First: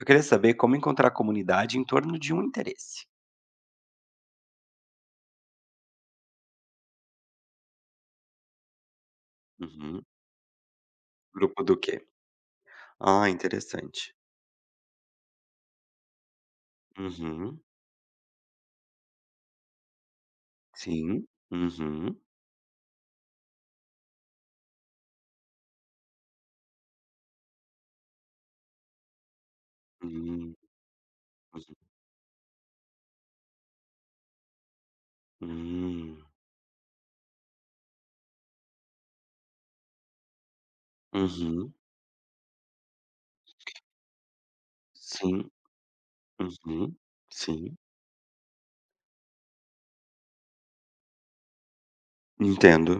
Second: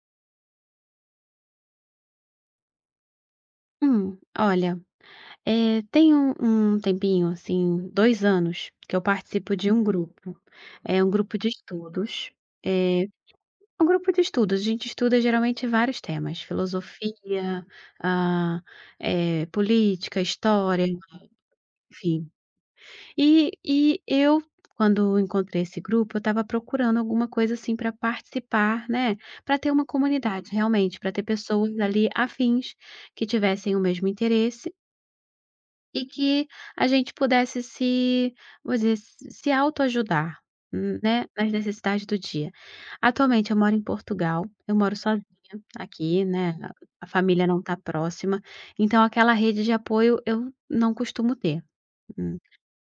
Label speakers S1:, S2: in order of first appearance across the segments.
S1: Eu queria saber como encontrar comunidade em torno de um interesse.
S2: Olha, tem um tempinho, assim, 2 anos, que eu participo de um
S1: Uhum.
S2: grupo. É um grupo de
S1: Grupo do quê?
S2: estudos. eh,
S1: Ah,
S2: É um grupo
S1: interessante.
S2: de estudos, a gente estuda geralmente vários temas,
S1: Uhum.
S2: filosofia, ah, política, história,
S1: Sim. Uhum.
S2: enfim. E eu, quando encontrei esse grupo, eu estava procurando alguma coisa, assim, para participar, né, para ter uma
S1: Hum,
S2: comunidade realmente, para ter
S1: uhum.
S2: pessoas ali afins que tivessem o mesmo interesse, e
S1: Hum.
S2: que a gente pudesse se, vou dizer, se autoajudar, né, nas
S1: Uhum.
S2: necessidades do dia. Atualmente eu moro em Portugal, eu moro sozinha
S1: Sim.
S2: aqui, né, a
S1: Uhum.
S2: a família não está
S1: Sim.
S2: próxima, então aquela rede de apoio eu não costumo ter. Hum.
S1: Entendo.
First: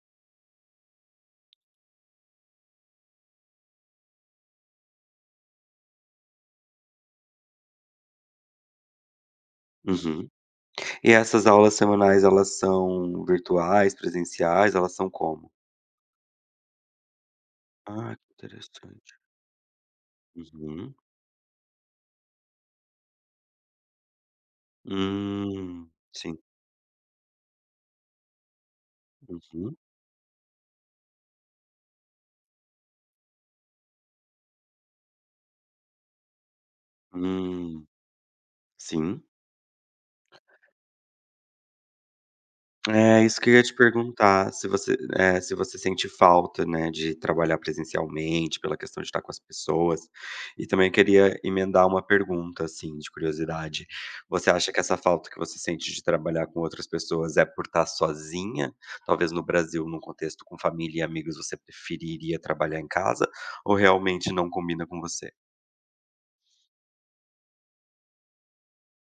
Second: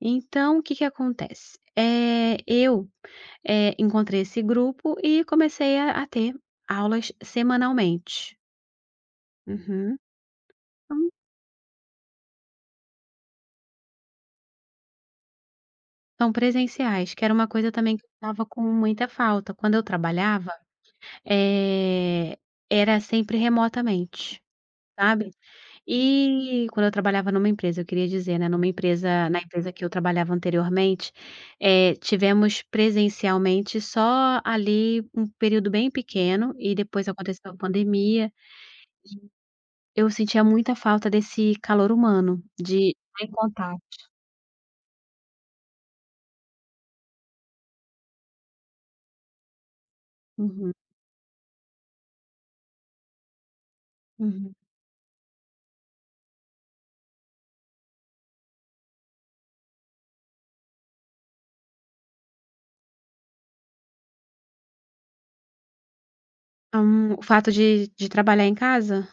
S2: Então o que que acontece? Eu, encontrei esse grupo e comecei a ter aulas semanalmente. Uhum.
S1: Uhum. E essas aulas semanais, elas são virtuais, presenciais? Elas são como?
S2: São presenciais, que era uma coisa também que eu
S1: Ah, que
S2: estava com muita
S1: interessante.
S2: falta. Quando eu trabalhava,
S1: Uhum.
S2: eh, era sempre remotamente, sabe.
S1: Hum. Sim.
S2: E quando eu trabalhava numa empresa, eu queria dizer, né, numa empresa, na empresa
S1: Uhum.
S2: que eu trabalhava anteriormente, tivemos presencialmente só ali um período bem pequeno e depois aconteceu a
S1: Hum.
S2: pandemia.
S1: Sim.
S2: Eu sentia muita falta desse calor humano, de estar
S1: É,
S2: em
S1: isso que eu ia te
S2: contato.
S1: perguntar, se você sente falta, né, de trabalhar presencialmente, pela questão de estar com as pessoas. E
S2: Uhum,
S1: também queria emendar uma pergunta, assim, de curiosidade. Você
S2: uhum.
S1: acha que essa falta que você sente de trabalhar com outras pessoas é por estar sozinha? Talvez no Brasil, num contexto com família e amigos, você preferiria trabalhar em casa? Ou realmente não combina com você?
S2: O fato de trabalhar em casa?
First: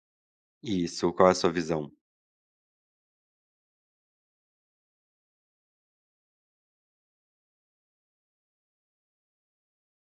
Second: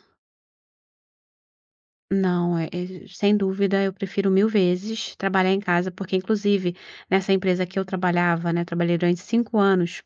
S1: Isso, qual é a sua visão?
S2: Não, é sem dúvida, eu prefiro mil vezes trabalhar em casa, porque inclusive nessa empresa que eu trabalhava, né, trabalhei durante 5 anos.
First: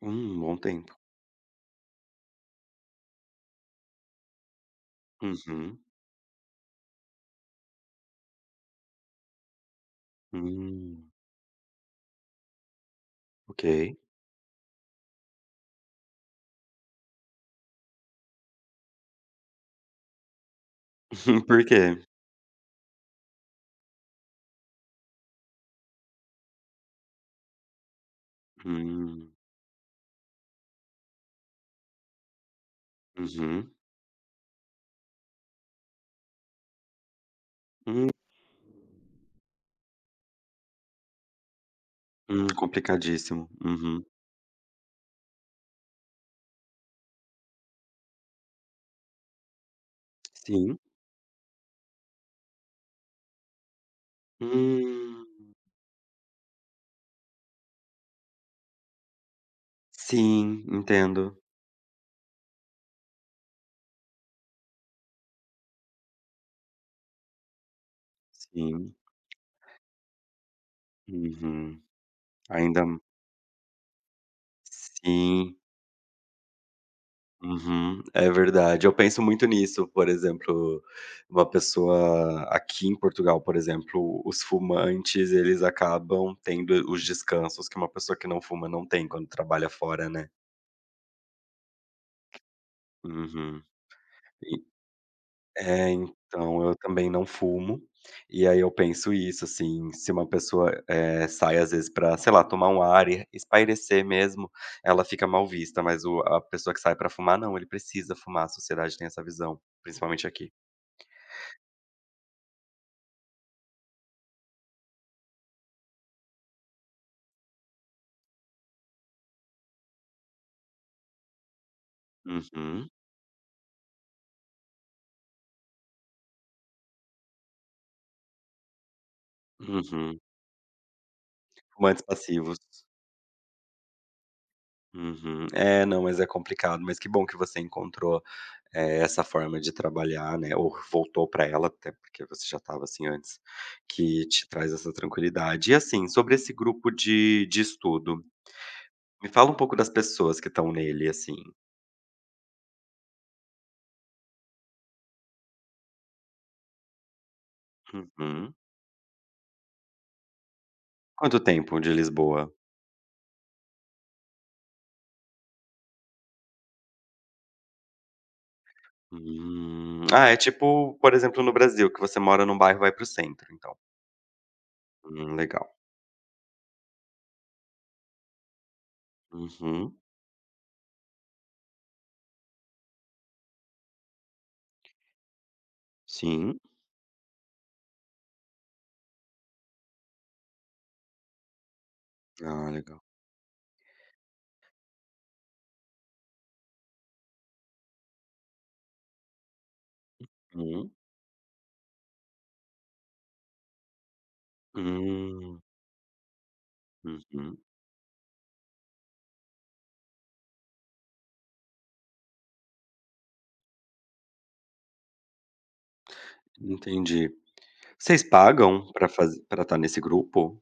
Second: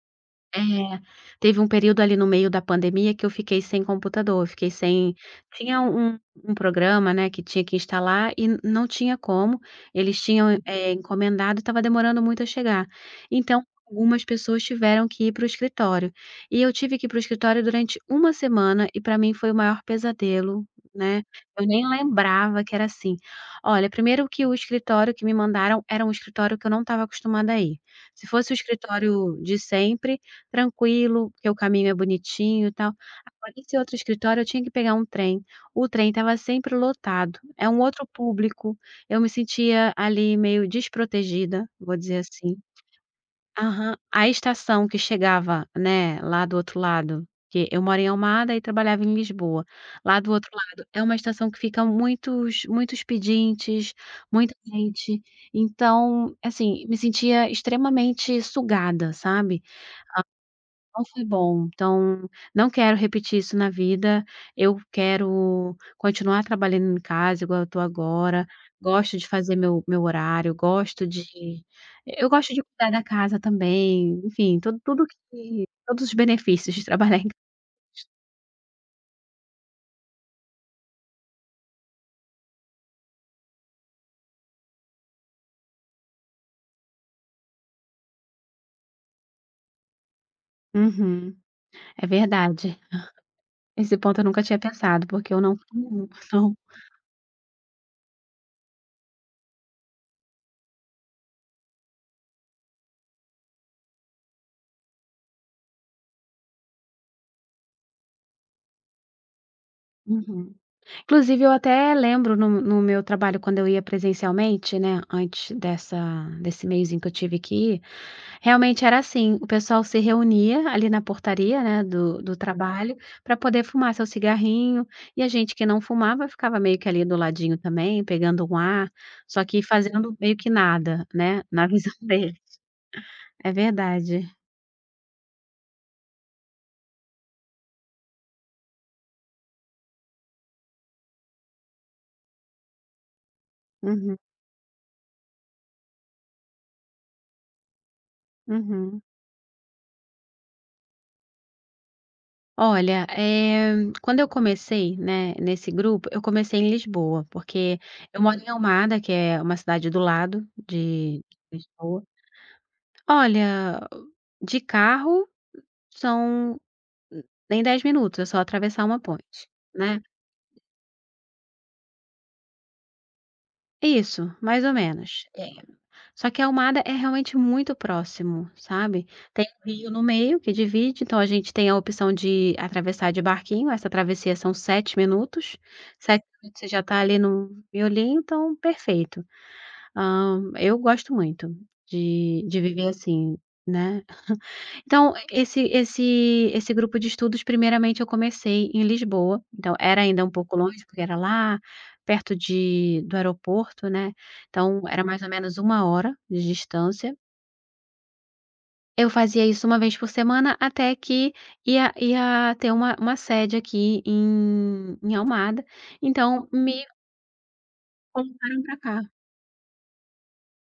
S1: Bom
S2: é,
S1: tempo.
S2: Teve um período ali no meio da pandemia que eu fiquei sem computador, eu fiquei sem
S1: Uhum.
S2: tinha um programa, né, que tinha que instalar e n não tinha como, eles tinham
S1: Hum,
S2: encomendado e estava demorando muito a chegar. Então,
S1: ok.
S2: algumas pessoas tiveram que ir para o escritório, e eu tive que ir para o escritório durante uma semana, e para mim foi o maior pesadelo, né,
S1: Por
S2: eu nem
S1: quê?
S2: lembrava que era assim. Olha, primeiro que o escritório que me mandaram era um escritório que eu não estava acostumada a ir. Se fosse o
S1: Hum.
S2: escritório de sempre, tranquilo, porque o caminho é bonitinho e tal. Agora
S1: Uhum.
S2: esse outro escritório, eu tinha que pegar um trem, o trem estava sempre lotado, é um outro
S1: Hum,
S2: público, eu me sentia ali meio desprotegida, vou dizer assim.
S1: complicadíssimo.
S2: Aham.
S1: Uhum.
S2: A estação que chegava, né, lá do outro lado, que eu moro em Almada e trabalhava em Lisboa, lá do outro
S1: Sim.
S2: lado é uma estação que fica muitos muitos pedintes, muita gente,
S1: Hum.
S2: então, assim, me sentia extremamente sugada, sabe.
S1: Sim,
S2: Não foi
S1: entendo.
S2: bom, então não quero repetir isso na vida, eu quero continuar trabalhando em casa igual eu estou agora,
S1: Sim.
S2: gosto de fazer meu horário, gosto de
S1: Uhum.
S2: eu gosto de
S1: Ainda
S2: cuidar
S1: m
S2: da casa também, enfim, tudo tudo
S1: Sim.
S2: que todos os benefícios de trabalhar em casa.
S1: Uhum. É verdade. Eu penso muito nisso, por exemplo, uma pessoa aqui em Portugal, por exemplo, os fumantes, eles acabam tendo os descansos que uma pessoa que não fuma não tem quando trabalha fora, né.
S2: Uhum, é verdade.
S1: Uhum.
S2: Esse ponto eu nunca tinha pensado, porque eu não
S1: É,
S2: Uhum, não.
S1: então, eu também não fumo, e aí eu penso isso, assim, se uma pessoa, eh, sai às vezes pra, sei lá, tomar um ar e espairecer mesmo, ela fica mal vista, mas o a pessoa que sai pra fumar não, ele precisa fumar, a sociedade tem essa visão, principalmente aqui.
S2: Uhum. Inclusive eu até lembro no meu trabalho quando eu ia presencialmente, né, antes dessa desse meiozinho que eu tive que realmente era assim, o pessoal se reunia ali na portaria, né, do
S1: Uhum,
S2: trabalho, para poder fumar seu cigarrinho, e a gente que não fumava ficava meio que ali do ladinho também, pegando um ar, só que fazendo
S1: uhum.
S2: meio que nada, né, na visão
S1: Fumantes
S2: dele.
S1: passivos.
S2: É verdade.
S1: Uhum. É, não, mas é complicado, mas que bom que você encontrou. É, essa forma de trabalhar, né, ou voltou para ela, até porque você já estava assim antes,
S2: Uhum,
S1: que te traz essa tranquilidade. E assim, sobre esse grupo de estudo,
S2: uhum.
S1: me fala um pouco das pessoas que estão nele, assim.
S2: Olha, quando eu comecei, né, nesse grupo, eu comecei em Lisboa, porque eu moro em
S1: Uhum.
S2: Almada, que é uma cidade do lado de
S1: Quanto
S2: de
S1: tempo de
S2: Lisboa.
S1: Lisboa?
S2: Olha, de carro são Hum, em 10 minutos, é só atravessar uma ponte, né.
S1: Hum. Ah, é tipo, por exemplo, no Brasil, que você mora num bairro, e vai para o centro, então.
S2: Isso, mais ou menos. É.
S1: Legal.
S2: Só que Almada é realmente muito próximo, sabe. Tem um rio
S1: Uhum.
S2: no meio que divide, então a gente tem a opção de atravessar de barquinho, essa travessia são 7 minutos, sete
S1: Sim.
S2: minutos você já está ali no miolinho, então perfeito. Eu gosto muito de
S1: Ah,
S2: viver
S1: legal.
S2: assim, né. Então, esse grupo de estudos, primeiramente, eu comecei em Lisboa, então era ainda um pouco longe,
S1: Hum.
S2: porque era lá perto de do aeroporto, né, então era mais ou menos
S1: Hum.
S2: uma hora de distância.
S1: Uhum.
S2: Eu fazia isso uma vez por semana, até que ia ter uma sede aqui em Almada, então me
S1: Entendi. Vocês
S2: colocaram para
S1: pagam pra
S2: cá.
S1: fazer para estar nesse grupo?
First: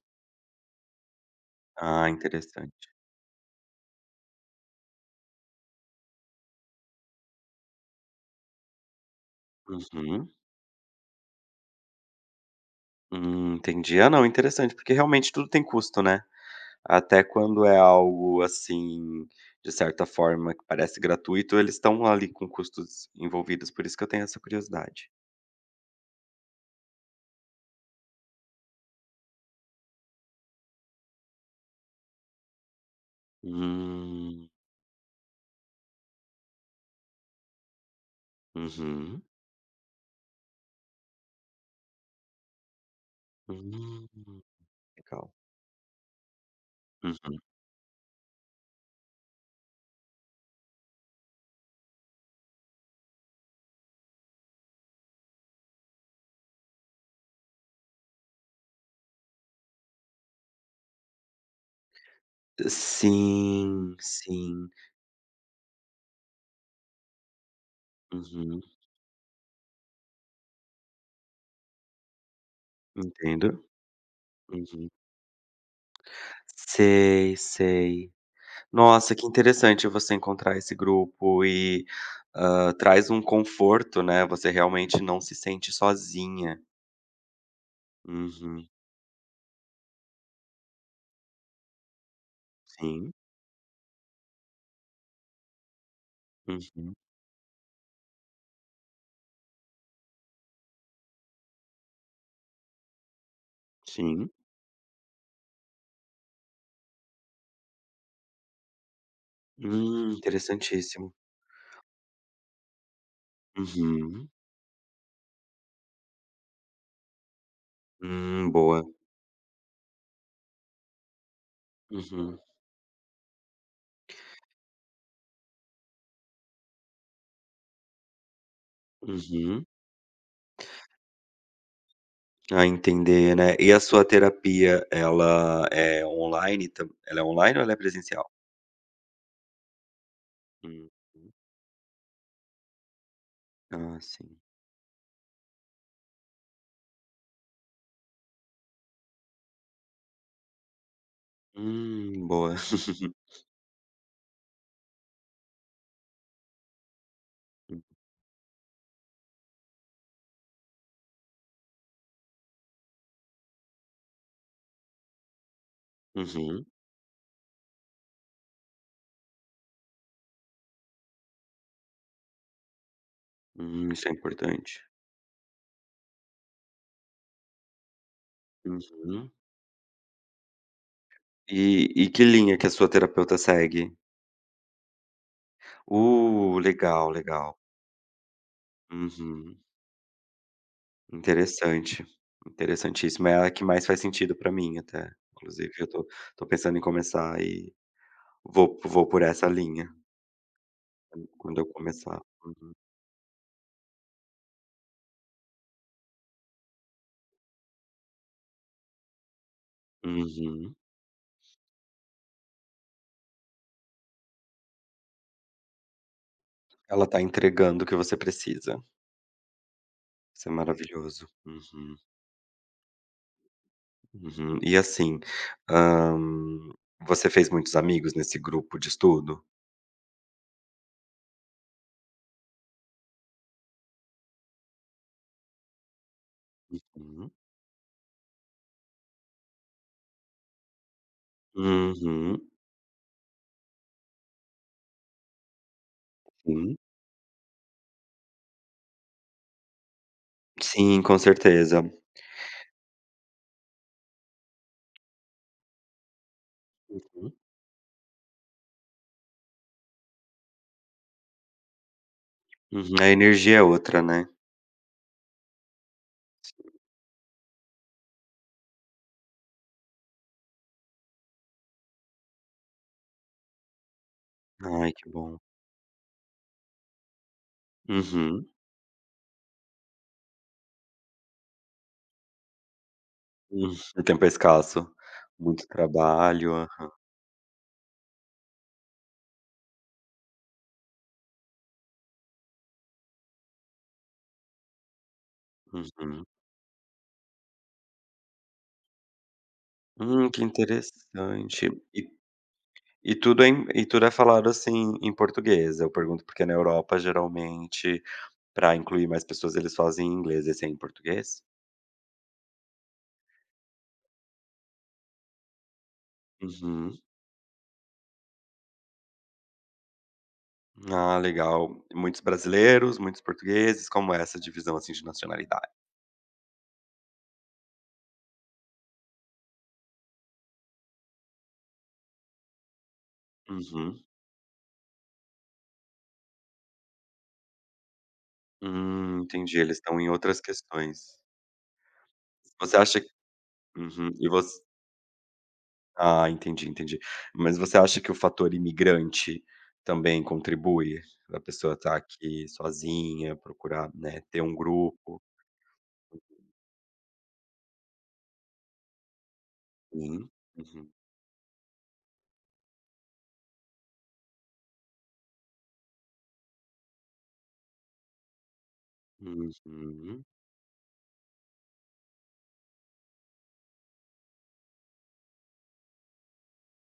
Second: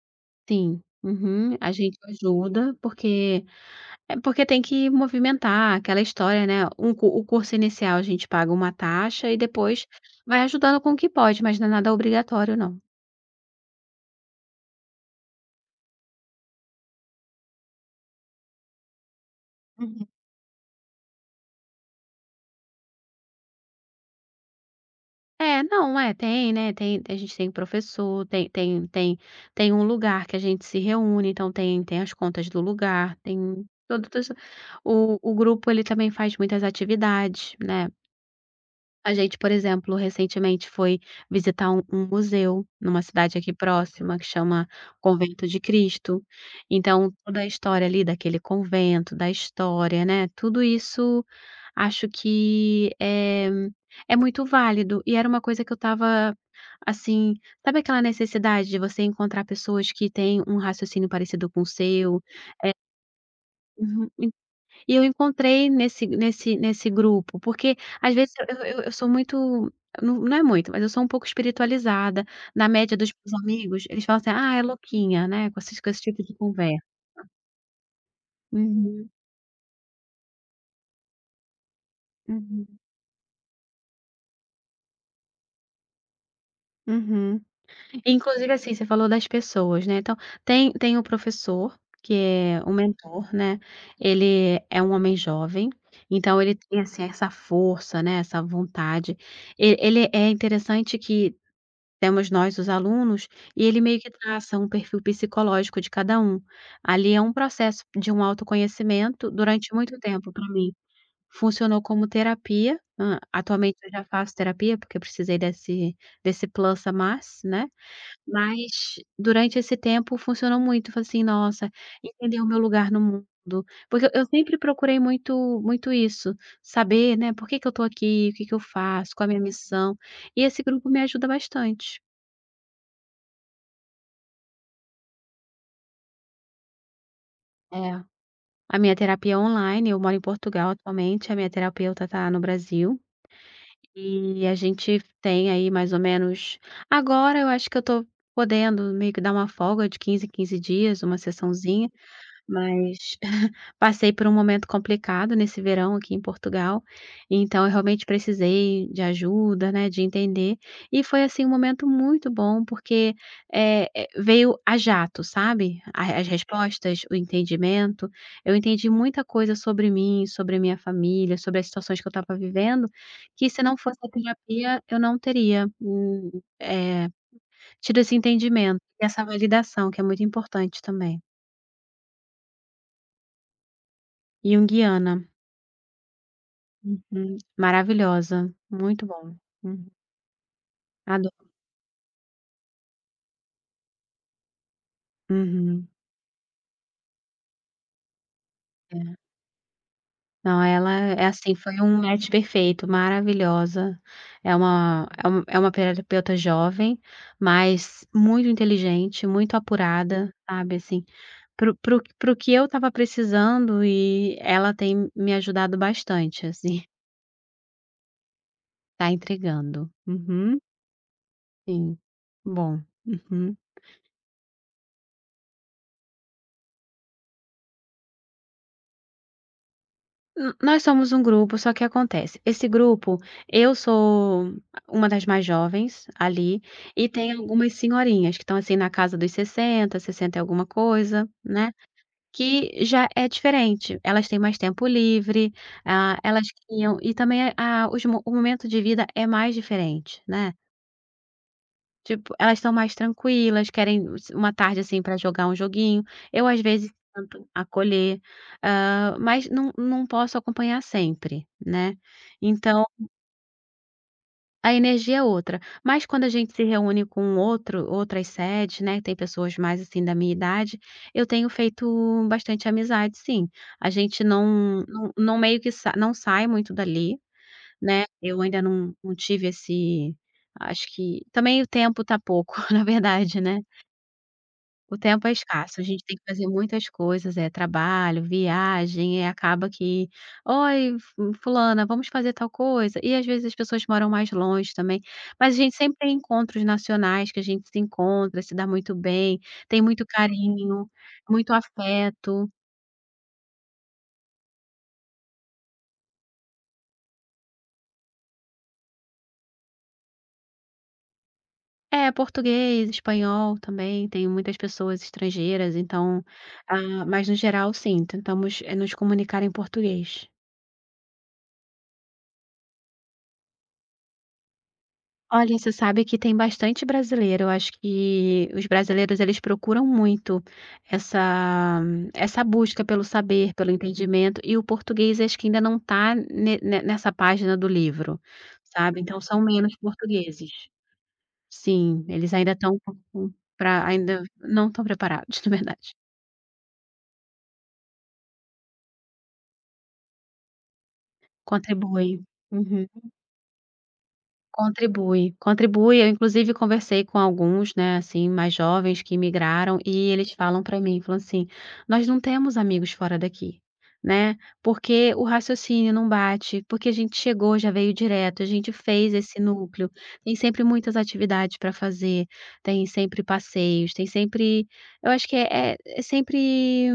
S2: Sim, uhum, a gente
S1: Ah,
S2: ajuda,
S1: interessante.
S2: porque... é porque tem que movimentar aquela história, né, um cu o curso inicial a gente paga uma taxa, e depois
S1: Uhum.
S2: vai ajudando com o que pode, mas não é nada obrigatório não.
S1: Entendi. Ah, não, interessante, porque realmente tudo tem custo, né? Até quando é algo assim, de certa
S2: Uhum.
S1: forma, que parece gratuito, eles estão ali com custos envolvidos, por isso que eu tenho essa curiosidade.
S2: É, não, é, né, tem a gente tem professor, tem um lugar que a gente se reúne, então tem as contas do lugar, tem todo isso.
S1: Hum,
S2: O grupo, ele também faz muitas atividades, né. A
S1: uhum,
S2: gente, por exemplo, recentemente foi visitar um museu numa cidade aqui
S1: hum,
S2: próxima que chama
S1: legal.
S2: Convento de Cristo. Então,
S1: Uhum.
S2: toda a história ali daquele convento, da história, né, tudo isso, acho que é muito válido, e era uma coisa que eu estava, assim, sabe, aquela necessidade de você encontrar pessoas que têm um raciocínio parecido com o seu?
S1: Sim,
S2: Uhum.
S1: sim.
S2: E eu encontrei nesse grupo, porque às vezes eu
S1: Uhum,
S2: eu eu sou muito... não, não é muito, mas eu sou um pouco espiritualizada, na média dos meus
S1: entendo.
S2: amigos, eles falam assim: "Ah, é
S1: Uhum.
S2: louquinha, né", com esses com esse tipo de conversa.
S1: Sei, sei.
S2: Uhum,
S1: Nossa, que interessante você encontrar esse grupo e,
S2: uhum,
S1: hã, traz um conforto, né, você realmente não se sente sozinha.
S2: uhum. Inclusive,
S1: Uhum.
S2: assim, você falou das pessoas, né, então tem o professor, que é o
S1: Sim.
S2: mentor, né, ele é um homem jovem, então ele tem,
S1: Uhum.
S2: assim, essa força, né, essa vontade. E ele é interessante que temos nós, os alunos, e ele meio que
S1: Sim.
S2: traça um perfil psicológico de cada um. Ali é um processo de um autoconhecimento durante muito tempo para mim.
S1: Interessantíssimo.
S2: Funcionou como terapia, atualmente eu já
S1: Uhum.
S2: faço terapia, porque eu precisei desse plus a mais, né. Mas
S1: Boa.
S2: durante esse tempo funcionou muito, falei assim: "Nossa,
S1: Uhum.
S2: entender o meu lugar no mundo", porque eu sempre procurei muito muito isso, saber, né, por que que eu tô aqui, o que que eu faço, qual a minha
S1: Uhum.
S2: missão, e esse grupo me ajuda bastante.
S1: Ah, entender, né. E a sua terapia, ela é online ou ela é
S2: É.
S1: presencial?
S2: A minha terapia é online, eu moro em Portugal
S1: Uhum.
S2: atualmente, a minha terapeuta está no Brasil,
S1: Ah, sim.
S2: e a gente tem aí mais ou menos... agora eu acho que eu estou podendo meio que dar uma folga de 15, em 15 dias, uma sessãozinha,
S1: Boa.
S2: mas... passei por um momento complicado nesse verão aqui em Portugal, então eu realmente precisei de ajuda, né, de entender, e foi, assim, um momento muito bom porque, veio a jato, sabe, a as
S1: Uhum.
S2: respostas, o entendimento. Eu entendi muita coisa sobre mim, sobre a minha família, sobre as situações que eu estava vivendo, que se não fosse
S1: Isso
S2: a
S1: é
S2: terapia
S1: importante.
S2: eu não teria, eh, tido esse entendimento, essa
S1: Uhum.
S2: validação que é muito importante também,
S1: E que linha que a sua terapeuta segue?
S2: junguiana.
S1: Legal,
S2: Uhum.
S1: legal.
S2: Maravilhosa, muito bom.
S1: Uhum.
S2: Uhum. Ado
S1: Interessante, interessantíssimo. É a que mais faz sentido pra mim até. Inclusive
S2: Uhum.
S1: eu tô pensando em começar e vou por
S2: É.
S1: essa linha
S2: Não, ela é assim,
S1: quando eu
S2: foi um
S1: começar.
S2: match perfeito, maravilhosa. É uma terapeuta jovem, mas muito inteligente, muito apurada, sabe,
S1: Uhum.
S2: assim, pro que eu tava precisando, e ela tem me ajudado bastante, assim,
S1: Ela tá entregando o que você precisa.
S2: tá entregando.
S1: Isso é
S2: Uhum,
S1: maravilhoso. Uhum,
S2: sim. Bom. Uhum.
S1: uhum. E assim, hã, você fez muitos amigos nesse grupo de estudo?
S2: N Nós somos um grupo, só que acontece, esse grupo, eu sou uma das mais jovens ali, e
S1: Uhum.
S2: tem algumas senhorinhas que estão, assim, na casa dos 60, 60 e alguma coisa, né,
S1: Uhum.
S2: que já é diferente. Elas têm mais tempo livre, elas
S1: Sim.
S2: criam, e também a o momento de vida é mais diferente, né.
S1: Sim, com certeza.
S2: Tipo, elas estão mais tranquilas, querem s uma tarde, assim, para jogar um joguinho. Eu, às vezes,
S1: Uhum.
S2: tento acolher, mas não posso acompanhar sempre, né. Então,
S1: Uhum. A energia é outra, né.
S2: a energia é outra. Mas quando a gente se reúne com outro outras sedes, né, tem pessoas mais, assim, da minha idade, eu tenho feito bastante amizade, sim. A gente não
S1: Ai, que
S2: não não
S1: bom.
S2: meio que sa não sai muito dali, né. Eu
S1: Uhum.
S2: ainda não tive esse acho que também o tempo tá pouco, na verdade, né.
S1: Hum. O tempo é escasso.
S2: O tempo é
S1: Muito
S2: escasso, a gente tem que fazer
S1: trabalho. Aham.
S2: muitas coisas, é trabalho, viagem, e acaba que: "Oi, fu fulana, vamos fazer tal coisa?" E às vezes as pessoas moram mais longe também, mas a gente sempre tem
S1: Uhum.
S2: encontros nacionais que a gente se encontra, se dá muito bem, tem muito
S1: Que
S2: carinho, muito
S1: interessante. E
S2: afeto.
S1: tudo é falado, assim, em português? Eu pergunto porque na Europa, geralmente, para incluir mais pessoas, eles fazem em inglês. Esse é em português?
S2: É, português, espanhol também, tem muitas pessoas estrangeiras, então,
S1: Uhum.
S2: mas no geral sim, tentamos, nos comunicar em português.
S1: Ah, legal. Muitos brasileiros, muitos portugueses. Como é essa divisão, assim, de
S2: Olha,
S1: nacionalidade?
S2: você sabe que tem bastante brasileiro, eu acho que os brasileiros, eles procuram muito essa essa busca pelo saber, pelo
S1: Uhum.
S2: entendimento, e o português acho que ainda não está nessa página do livro, sabe, então são
S1: Entendi.
S2: menos
S1: Eles estão em outras
S2: portugueses.
S1: questões.
S2: Sim, eles ainda estão
S1: Você acha.
S2: para
S1: Uhum.
S2: ainda
S1: E você,
S2: não estão preparados, na verdade.
S1: ah, entendi, entendi. Mas você acha que o fator imigrante também contribui? A pessoa estar
S2: Contribuem.
S1: aqui
S2: Uhum.
S1: sozinha, procurar, né, ter um grupo.
S2: Contribui, contribui. Eu inclusive conversei com alguns, né, assim, mais jovens que migraram, e
S1: Sim.
S2: eles falam para
S1: Uhum.
S2: mim, falam assim: "Nós não temos amigos fora daqui", né, porque o raciocínio não bate, porque a gente chegou, já veio direto, a gente fez esse núcleo,
S1: Uhum.
S2: tem sempre muitas atividades para fazer, tem sempre passeios, tem sempre eu acho que é sempre,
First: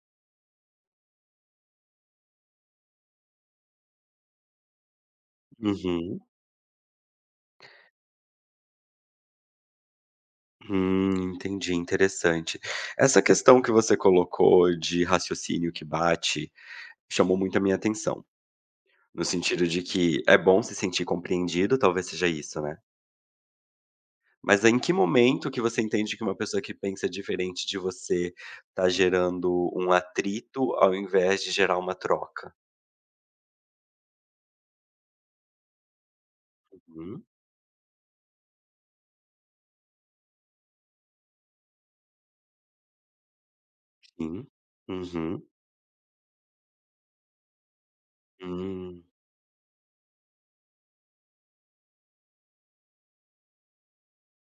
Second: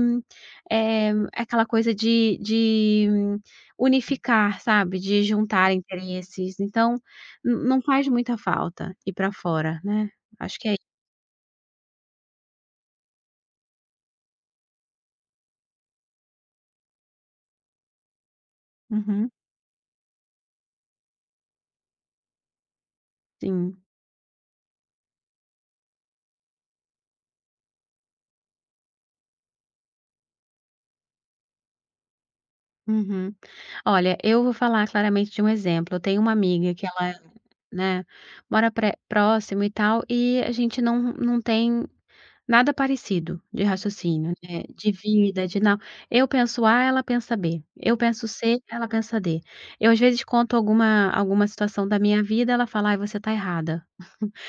S2: aquela coisa de unificar, sabe, de juntar
S1: Uhum.
S2: interesses. Então, N não faz muita falta ir pra fora, né. Acho que é
S1: Entendi, interessante. Essa questão que você colocou de raciocínio que bate, chamou muito a minha atenção, no
S2: Uhum.
S1: sentido de que é bom se sentir compreendido, talvez seja isso, né?
S2: Sim.
S1: Mas em que momento que você entende que uma pessoa que pensa diferente de você tá gerando um atrito, ao invés de gerar uma troca?
S2: Uhum. Olha, eu vou falar claramente de um exemplo. Eu tenho uma amiga que ela,
S1: Hum,
S2: né, mora pré próximo e tal, e a gente não tem nada parecido de raciocínio,
S1: sim.
S2: né, de
S1: Uhum.
S2: vida, de não... eu penso A, ela pensa B, eu penso C, ela
S1: Hum.
S2: pensa D. Eu às vezes conto alguma situação da minha vida, ela fala: "Ai, você tá errada".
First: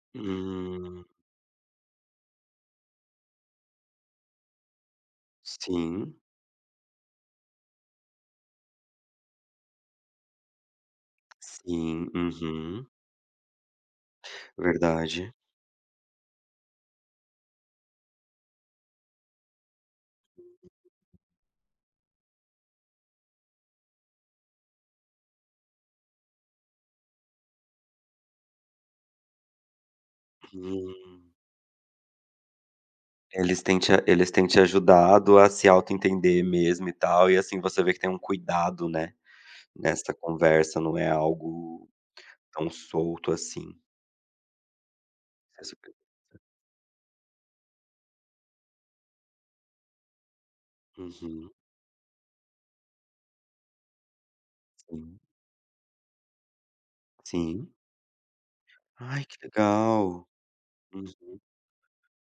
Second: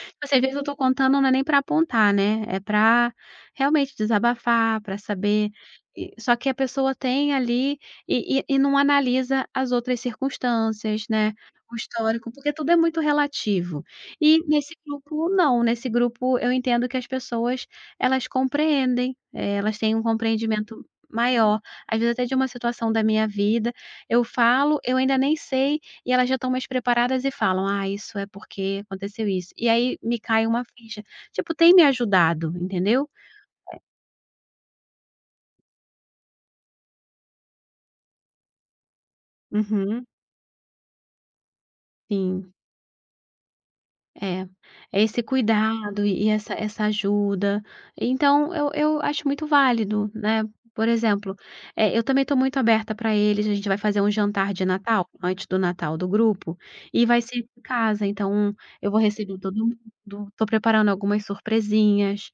S2: Tipo, assim, às vezes eu tô
S1: Hum.
S2: contando, não é nem pra apontar, né, é pra realmente desabafar, pra saber... e
S1: Sim,
S2: só que a pessoa tem ali, e e não analisa as outras circunstâncias, né, o
S1: sim.
S2: histórico, porque tudo é
S1: Uhum.
S2: muito relativo. E nesse grupo
S1: Verdade.
S2: não, nesse grupo eu entendo que as pessoas, elas compreendem, elas têm um compreendimento maior, às vezes até de uma situação da minha vida, eu falo, eu ainda nem sei, e elas já estão mais preparadas e falam: "Ah, isso é porque aconteceu isso". E aí me cai uma ficha.
S1: Hum.
S2: Tipo, tem me ajudado, entendeu?
S1: Eles têm te ajudado a se auto entender mesmo e tal, e assim, você vê que tem um cuidado, né,
S2: Uhum,
S1: nessa conversa, não é algo
S2: sim,
S1: tão solto assim.
S2: é. É esse
S1: É super
S2: cuidado e essa ajuda. Então eu acho muito válido, né. Por exemplo,
S1: Uhum.
S2: eu também estou muito aberta pra eles, a gente vai fazer um jantar de Natal,
S1: Sim,
S2: antes do Natal do grupo, e vai ser em
S1: sim.
S2: casa, então eu vou
S1: Ai,
S2: receber
S1: que
S2: todo
S1: legal.
S2: mundo, tô preparando algumas
S1: Uhum.
S2: surpresinhas.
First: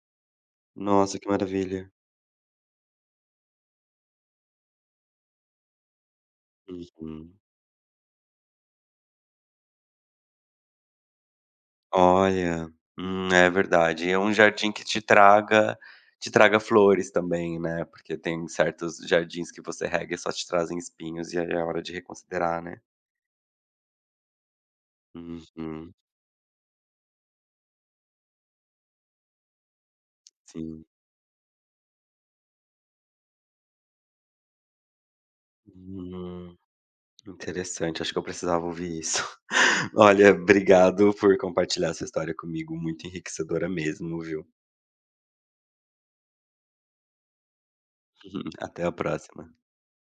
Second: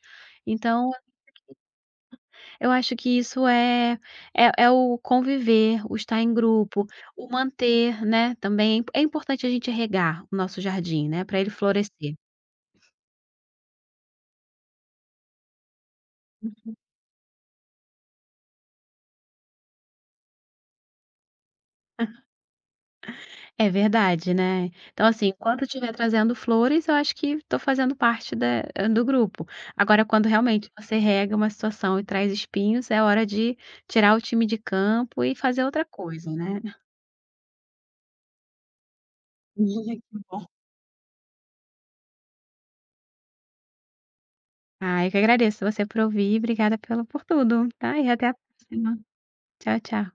S2: Então
S1: Nossa, que maravilha.
S2: eu acho que isso é o conviver, o estar em grupo, o
S1: Uhum.
S2: manter, né, também é importante a gente regar o nosso jardim, né, para ele florescer.
S1: Olha, é verdade. É um jardim que te traga flores também, né, porque tem certos jardins que você rega e só te trazem espinhos, e aí é hora de reconsiderar, né.
S2: É verdade, né. Então, assim, enquanto eu estiver
S1: Uhum,
S2: trazendo flores, eu acho que estou fazendo parte do grupo. Agora quando realmente
S1: sim.
S2: você rega uma situação e traz espinhos, é hora de tirar o time de campo e fazer outra coisa,
S1: Hum,
S2: né.
S1: interessante, acho que eu precisava ouvir isso.
S2: Que
S1: Olha,
S2: bom.
S1: obrigado por compartilhar essa história comigo, muito enriquecedora mesmo, viu.
S2: Ah, eu que agradeço você por ouvir, obrigada pela por tudo, tá. E até a
S1: Até a
S2: próxima.
S1: próxima.
S2: Tchau, tchau.